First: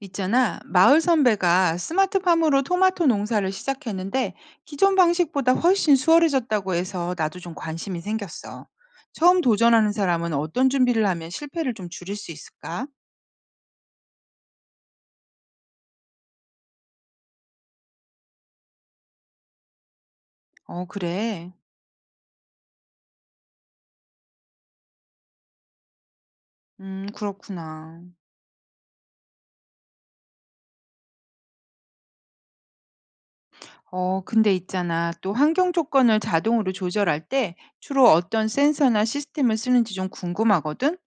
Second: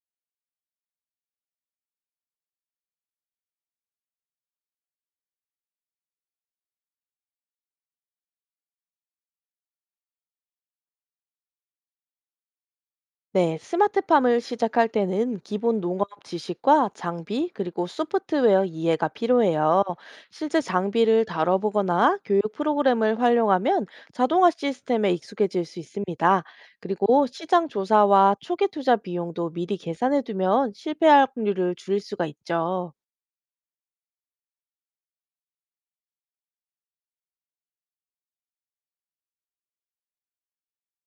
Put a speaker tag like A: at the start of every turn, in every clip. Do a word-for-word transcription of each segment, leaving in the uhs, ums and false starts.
A: 있잖아, 마을 선배가 스마트팜으로 토마토 농사를 시작했는데 기존 방식보다 훨씬 수월해졌다고 해서 나도 좀 관심이 생겼어. 처음 도전하는 사람은 어떤 준비를 하면 실패를 좀 줄일 수 있을까?
B: 네, 스마트팜을 시작할 때는 기본 농업 지식과 장비, 그리고 소프트웨어 이해가 필요해요. 실제
A: 어,
B: 장비를
A: 그래.
B: 다뤄보거나 교육 프로그램을 활용하면 자동화 시스템에 익숙해질 수 있습니다.
A: 음,
B: 그리고 시장
A: 그렇구나.
B: 조사와 초기 투자 비용도 미리 계산해두면 실패할 확률을 줄일 수가 있죠.
A: 어, 근데 있잖아. 또 환경 조건을 자동으로 조절할 때 주로 어떤 센서나 시스템을 쓰는지 좀 궁금하거든?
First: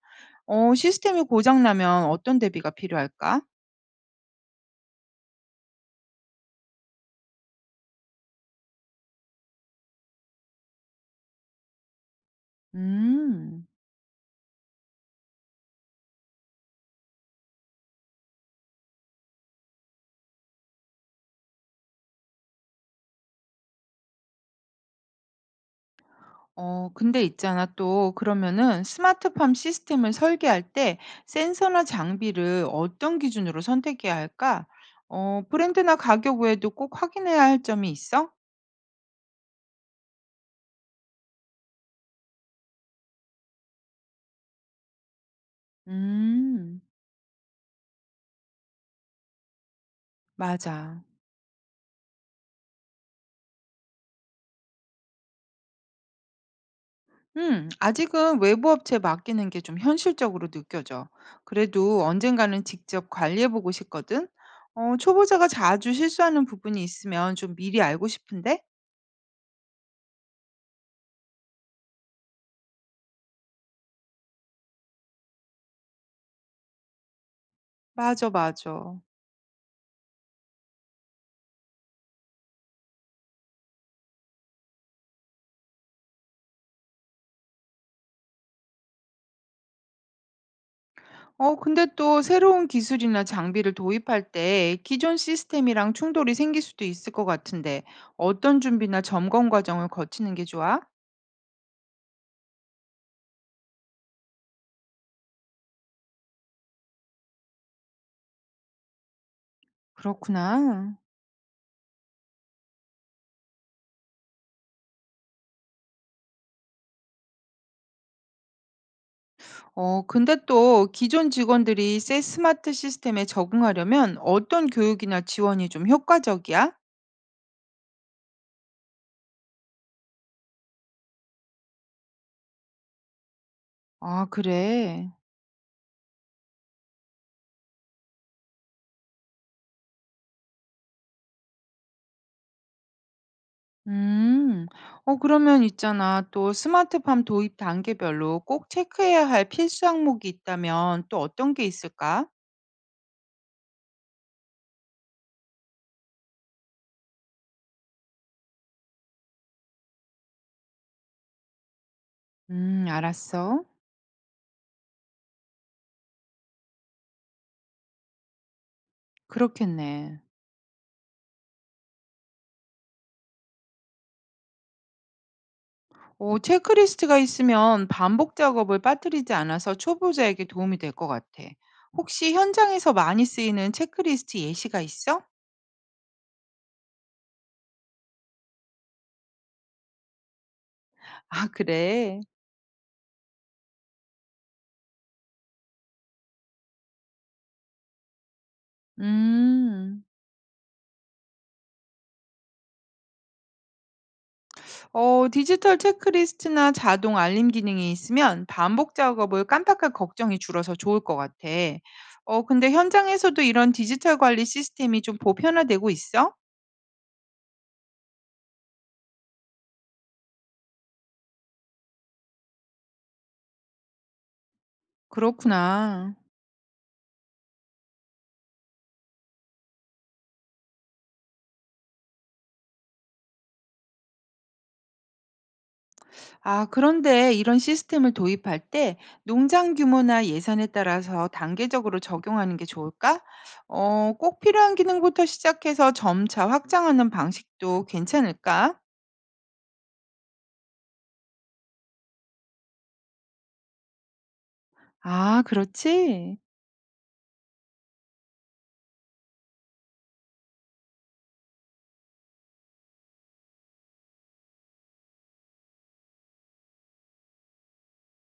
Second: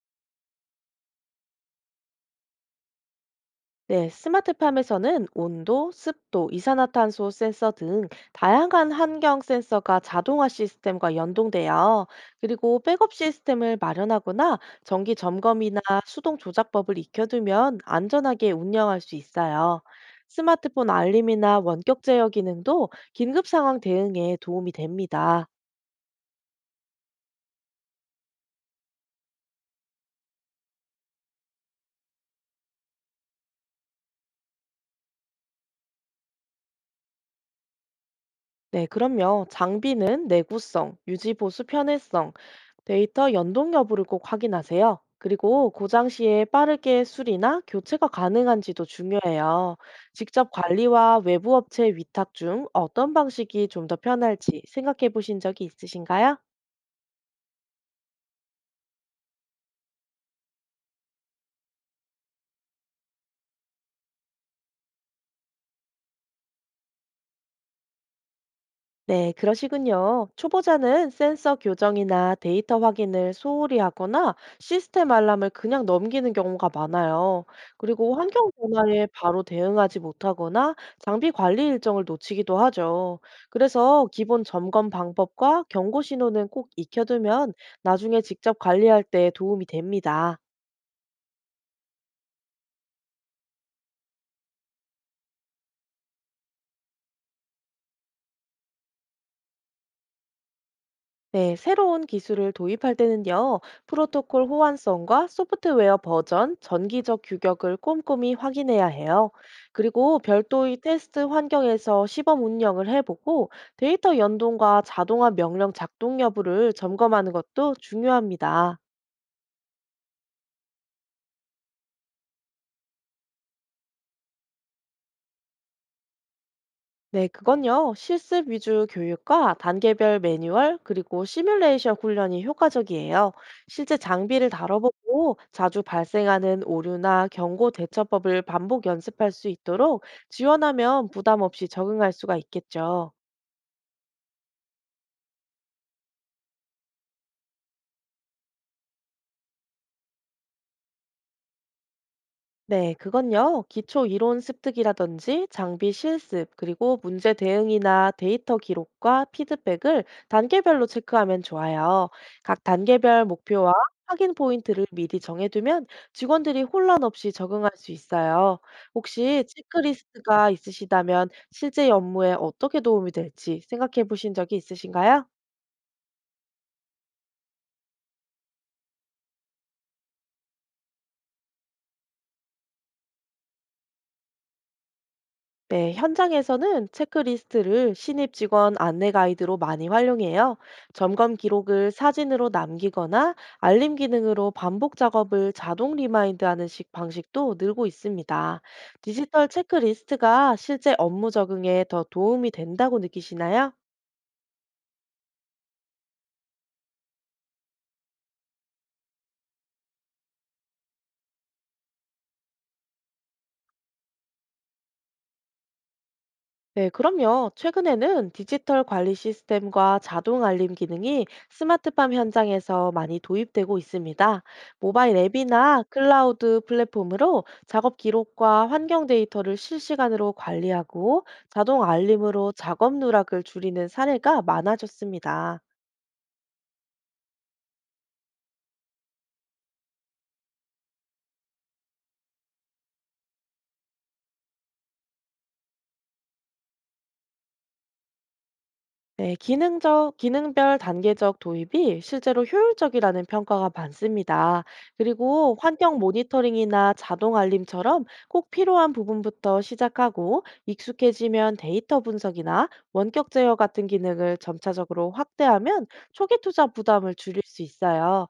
A: 어, 시스템이 고장나면 어떤 대비가 필요할까?
B: 네, 스마트팜에서는 온도, 습도, 이산화탄소 센서 등 다양한 환경 센서가 자동화 시스템과 연동돼요. 그리고 백업
A: 음.
B: 시스템을 마련하거나 정기 점검이나 수동 조작법을 익혀두면 안전하게 운영할 수 있어요. 스마트폰 알림이나 원격 제어 기능도 긴급 상황 대응에 도움이 됩니다.
A: 어, 근데 있잖아. 또 그러면은 스마트팜 시스템을 설계할 때 센서나 장비를 어떤 기준으로 선택해야 할까? 어, 브랜드나 가격 외에도 꼭 확인해야 할 점이 있어?
B: 네, 그럼요. 장비는 내구성, 유지 보수 편의성, 데이터 연동 여부를 꼭 확인하세요. 그리고 고장 시에
A: 음,
B: 빠르게 수리나 교체가 가능한지도 중요해요. 직접
A: 맞아.
B: 관리와 외부 업체 위탁 중 어떤 방식이 좀 더 편할지 생각해 보신 적이 있으신가요?
A: 음, 아직은 외부 업체에 맡기는 게 좀 현실적으로 느껴져. 그래도 언젠가는 직접 관리해보고 싶거든. 어, 초보자가 자주 실수하는 부분이 있으면 좀 미리 알고 싶은데?
B: 네, 그러시군요. 초보자는 센서 교정이나 데이터 확인을 소홀히 하거나 시스템 알람을 그냥 넘기는 경우가 많아요. 그리고
A: 맞아,
B: 환경
A: 맞아.
B: 변화에 바로 대응하지 못하거나 장비 관리 일정을 놓치기도 하죠. 그래서 기본 점검 방법과 경고 신호는 꼭 익혀두면 나중에 직접 관리할 때 도움이 됩니다.
A: 어, 근데 또 새로운 기술이나 장비를 도입할 때 기존 시스템이랑 충돌이 생길 수도 있을 것 같은데 어떤 준비나 점검 과정을 거치는 게 좋아?
B: 네, 새로운 기술을 도입할 때는요, 프로토콜 호환성과 소프트웨어 버전, 정기적 규격을 꼼꼼히 확인해야 해요. 그리고 별도의
A: 그렇구나.
B: 테스트 환경에서 시범 운영을 해보고 데이터 연동과 자동화 명령 작동 여부를 점검하는 것도 중요합니다.
A: 어, 근데 또 기존 직원들이 새 스마트 시스템에 적응하려면 어떤 교육이나 지원이 좀 효과적이야?
B: 네, 그건요. 실습 위주 교육과 단계별 매뉴얼, 그리고 시뮬레이션 훈련이 효과적이에요. 실제
A: 아,
B: 장비를
A: 그래.
B: 다뤄보고 자주 발생하는 오류나 경고 대처법을 반복 연습할 수 있도록 지원하면 부담 없이 적응할 수가 있겠죠.
A: 음, 어, 그러면 있잖아. 또 스마트팜 도입 단계별로 꼭 체크해야 할 필수 항목이 있다면 또 어떤 게 있을까?
B: 네, 그건요. 기초 이론 습득이라든지 장비 실습, 그리고 문제 대응이나 데이터 기록과 피드백을 단계별로 체크하면 좋아요. 각
A: 음,
B: 단계별
A: 알았어.
B: 목표와 확인 포인트를 미리 정해두면 직원들이 혼란 없이 적응할 수 있어요. 혹시
A: 그렇겠네.
B: 체크리스트가 있으시다면 실제 업무에 어떻게 도움이 될지 생각해 보신 적이 있으신가요?
A: 오 체크리스트가 있으면 반복 작업을 빠뜨리지 않아서 초보자에게 도움이 될 것 같아. 혹시 현장에서 많이 쓰이는 체크리스트 예시가 있어?
B: 네, 현장에서는 체크리스트를 신입 직원 안내 가이드로 많이 활용해요. 점검
A: 아,
B: 기록을
A: 그래.
B: 사진으로 남기거나 알림 기능으로 반복 작업을 자동 리마인드하는 식 방식도 늘고 있습니다. 디지털
A: 음.
B: 체크리스트가 실제 업무 적응에 더 도움이 된다고 느끼시나요?
A: 어, 디지털 체크리스트나 자동 알림 기능이 있으면 반복 작업을 깜빡할 걱정이 줄어서 좋을 것 같아. 어, 근데 현장에서도 이런 디지털 관리 시스템이 좀 보편화되고 있어?
B: 네, 그럼요. 최근에는 디지털 관리 시스템과 자동 알림 기능이 스마트팜 현장에서 많이 도입되고 있습니다. 모바일 앱이나
A: 그렇구나.
B: 클라우드 플랫폼으로 작업 기록과 환경 데이터를 실시간으로 관리하고 자동 알림으로 작업 누락을 줄이는 사례가 많아졌습니다.
A: 아, 그런데 이런 시스템을 도입할 때 농장 규모나 예산에 따라서 단계적으로 적용하는 게 좋을까? 어, 꼭 필요한 기능부터 시작해서 점차 확장하는 방식도 괜찮을까?
B: 네, 기능적, 기능별 단계적 도입이 실제로 효율적이라는 평가가 많습니다.
A: 아,
B: 그리고 환경
A: 그렇지.
B: 모니터링이나 자동 알림처럼 꼭 필요한 부분부터 시작하고 익숙해지면 데이터 분석이나 원격 제어 같은 기능을 점차적으로 확대하면 초기 투자 부담을 줄일 수 있어요.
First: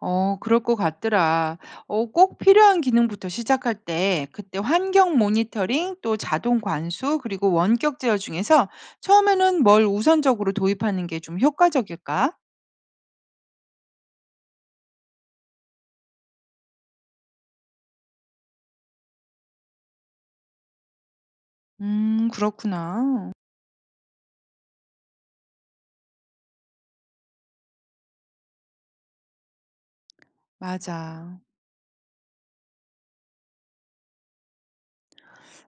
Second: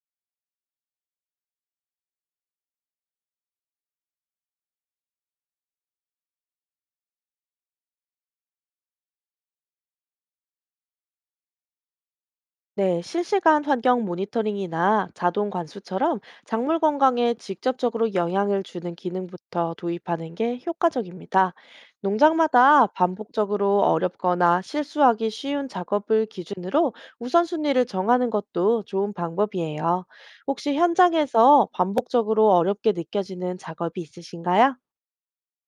A: 어, 그럴 것 같더라. 어, 꼭 필요한 기능부터 시작할 때 그때 환경 모니터링, 또 자동 관수, 그리고 원격 제어 중에서 처음에는 뭘 우선적으로 도입하는 게 좀 효과적일까?
B: 네, 실시간 환경 모니터링이나 자동 관수처럼 작물 건강에 직접적으로 영향을 주는 기능부터 도입하는 게 효과적입니다.
A: 음,
B: 농장마다
A: 그렇구나.
B: 반복적으로 어렵거나 실수하기 쉬운 작업을 기준으로 우선순위를 정하는 것도 좋은 방법이에요. 혹시
A: 맞아.
B: 현장에서 반복적으로 어렵게 느껴지는 작업이 있으신가요?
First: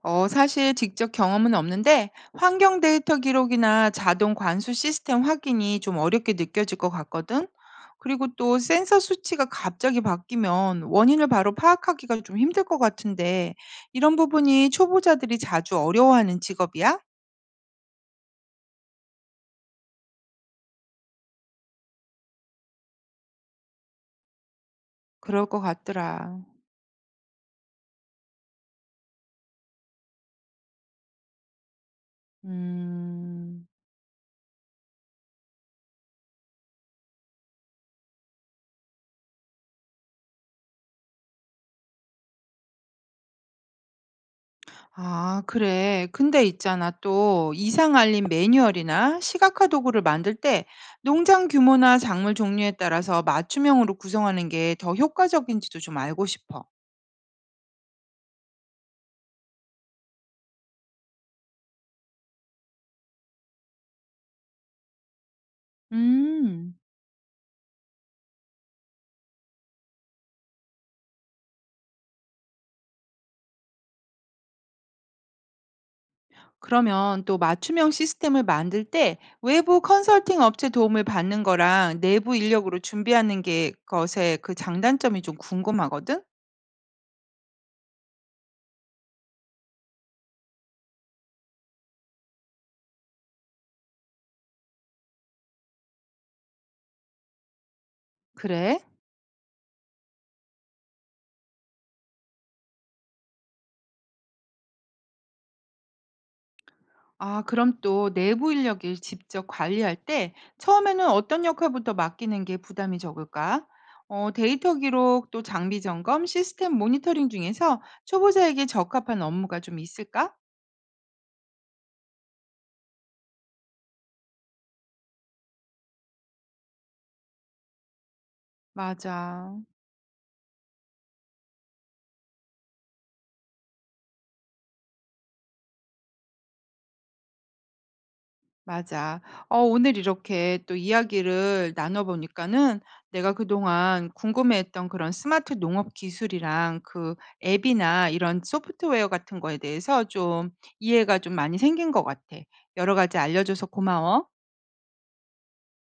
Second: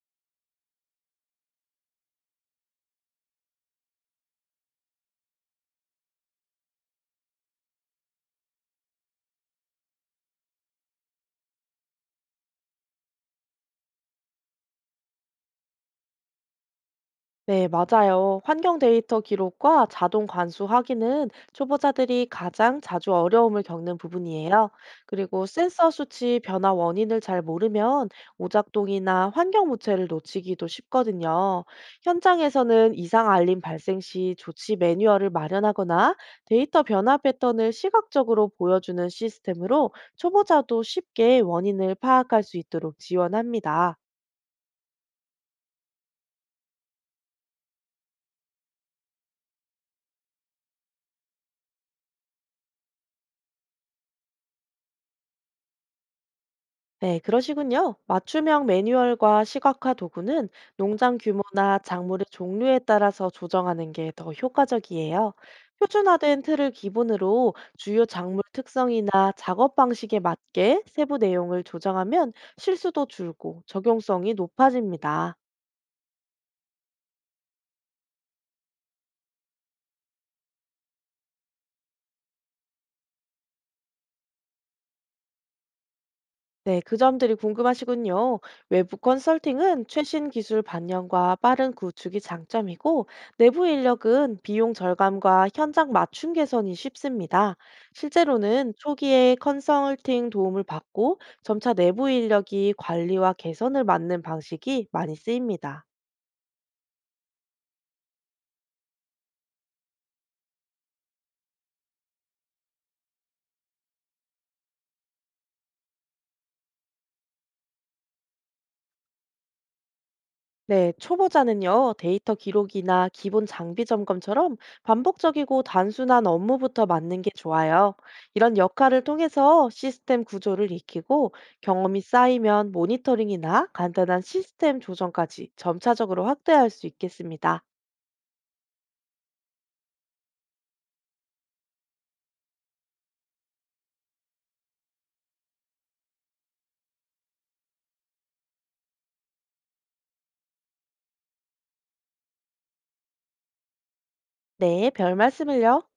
A: 어, 사실 직접 경험은 없는데 환경 데이터 기록이나 자동 관수 시스템 확인이 좀 어렵게 느껴질 것 같거든. 그리고 또 센서 수치가 갑자기 바뀌면 원인을 바로 파악하기가 좀 힘들 것 같은데 이런 부분이 초보자들이 자주 어려워하는 직업이야?
B: 네, 맞아요. 환경 데이터 기록과 자동 관수 확인은 초보자들이 가장 자주 어려움을 겪는 부분이에요. 그리고
A: 그럴 것
B: 센서 수치
A: 같더라.
B: 변화 원인을 잘 모르면 오작동이나 환경 무체를 놓치기도 쉽거든요. 현장에서는 이상 알림
A: 음.
B: 발생 시 조치 매뉴얼을 마련하거나 데이터 변화 패턴을 시각적으로 보여주는 시스템으로 초보자도 쉽게 원인을 파악할 수 있도록 지원합니다.
A: 아, 그래. 근데 있잖아. 또 이상 알림 매뉴얼이나 시각화 도구를 만들 때 농장 규모나 작물 종류에 따라서 맞춤형으로 구성하는 게 더 효과적인지도 좀 알고 싶어.
B: 네, 그러시군요. 맞춤형 매뉴얼과 시각화 도구는 농장 규모나 작물의 종류에 따라서 조정하는 게 더 효과적이에요. 표준화된 틀을
A: 음.
B: 기본으로 주요 작물 특성이나 작업 방식에 맞게 세부 내용을 조정하면 실수도 줄고 적용성이 높아집니다.
A: 그러면 또 맞춤형 시스템을 만들 때 외부 컨설팅 업체 도움을 받는 거랑 내부 인력으로 준비하는 게 것의 그 장단점이 좀 궁금하거든?
B: 네, 그 점들이 궁금하시군요. 외부 컨설팅은 최신 기술 반영과 빠른 구축이 장점이고, 내부 인력은 비용 절감과 현장 맞춤 개선이 쉽습니다. 실제로는
A: 그래?
B: 초기에 컨설팅 도움을 받고, 점차 내부 인력이 관리와 개선을 맡는 방식이 많이 쓰입니다.
A: 아, 그럼 또 내부 인력을 직접 관리할 때 처음에는 어떤 역할부터 맡기는 게 부담이 적을까? 어, 데이터 기록, 또 장비 점검, 시스템 모니터링 중에서 초보자에게 적합한 업무가 좀 있을까?
B: 네, 초보자는요, 데이터 기록이나 기본 장비 점검처럼 반복적이고 단순한 업무부터 맡는 게 좋아요. 이런 역할을
A: 맞아.
B: 통해서 시스템 구조를 익히고 경험이 쌓이면 모니터링이나 간단한 시스템 조정까지 점차적으로 확대할 수 있겠습니다.
A: 맞아. 어, 오늘 이렇게 또 이야기를 나눠보니까는 내가 그동안 궁금해했던 그런 스마트 농업 기술이랑 그 앱이나 이런 소프트웨어 같은 거에 대해서 좀 이해가 좀 많이 생긴 것 같아. 여러 가지 알려줘서 고마워.
B: 네, 별 말씀을요.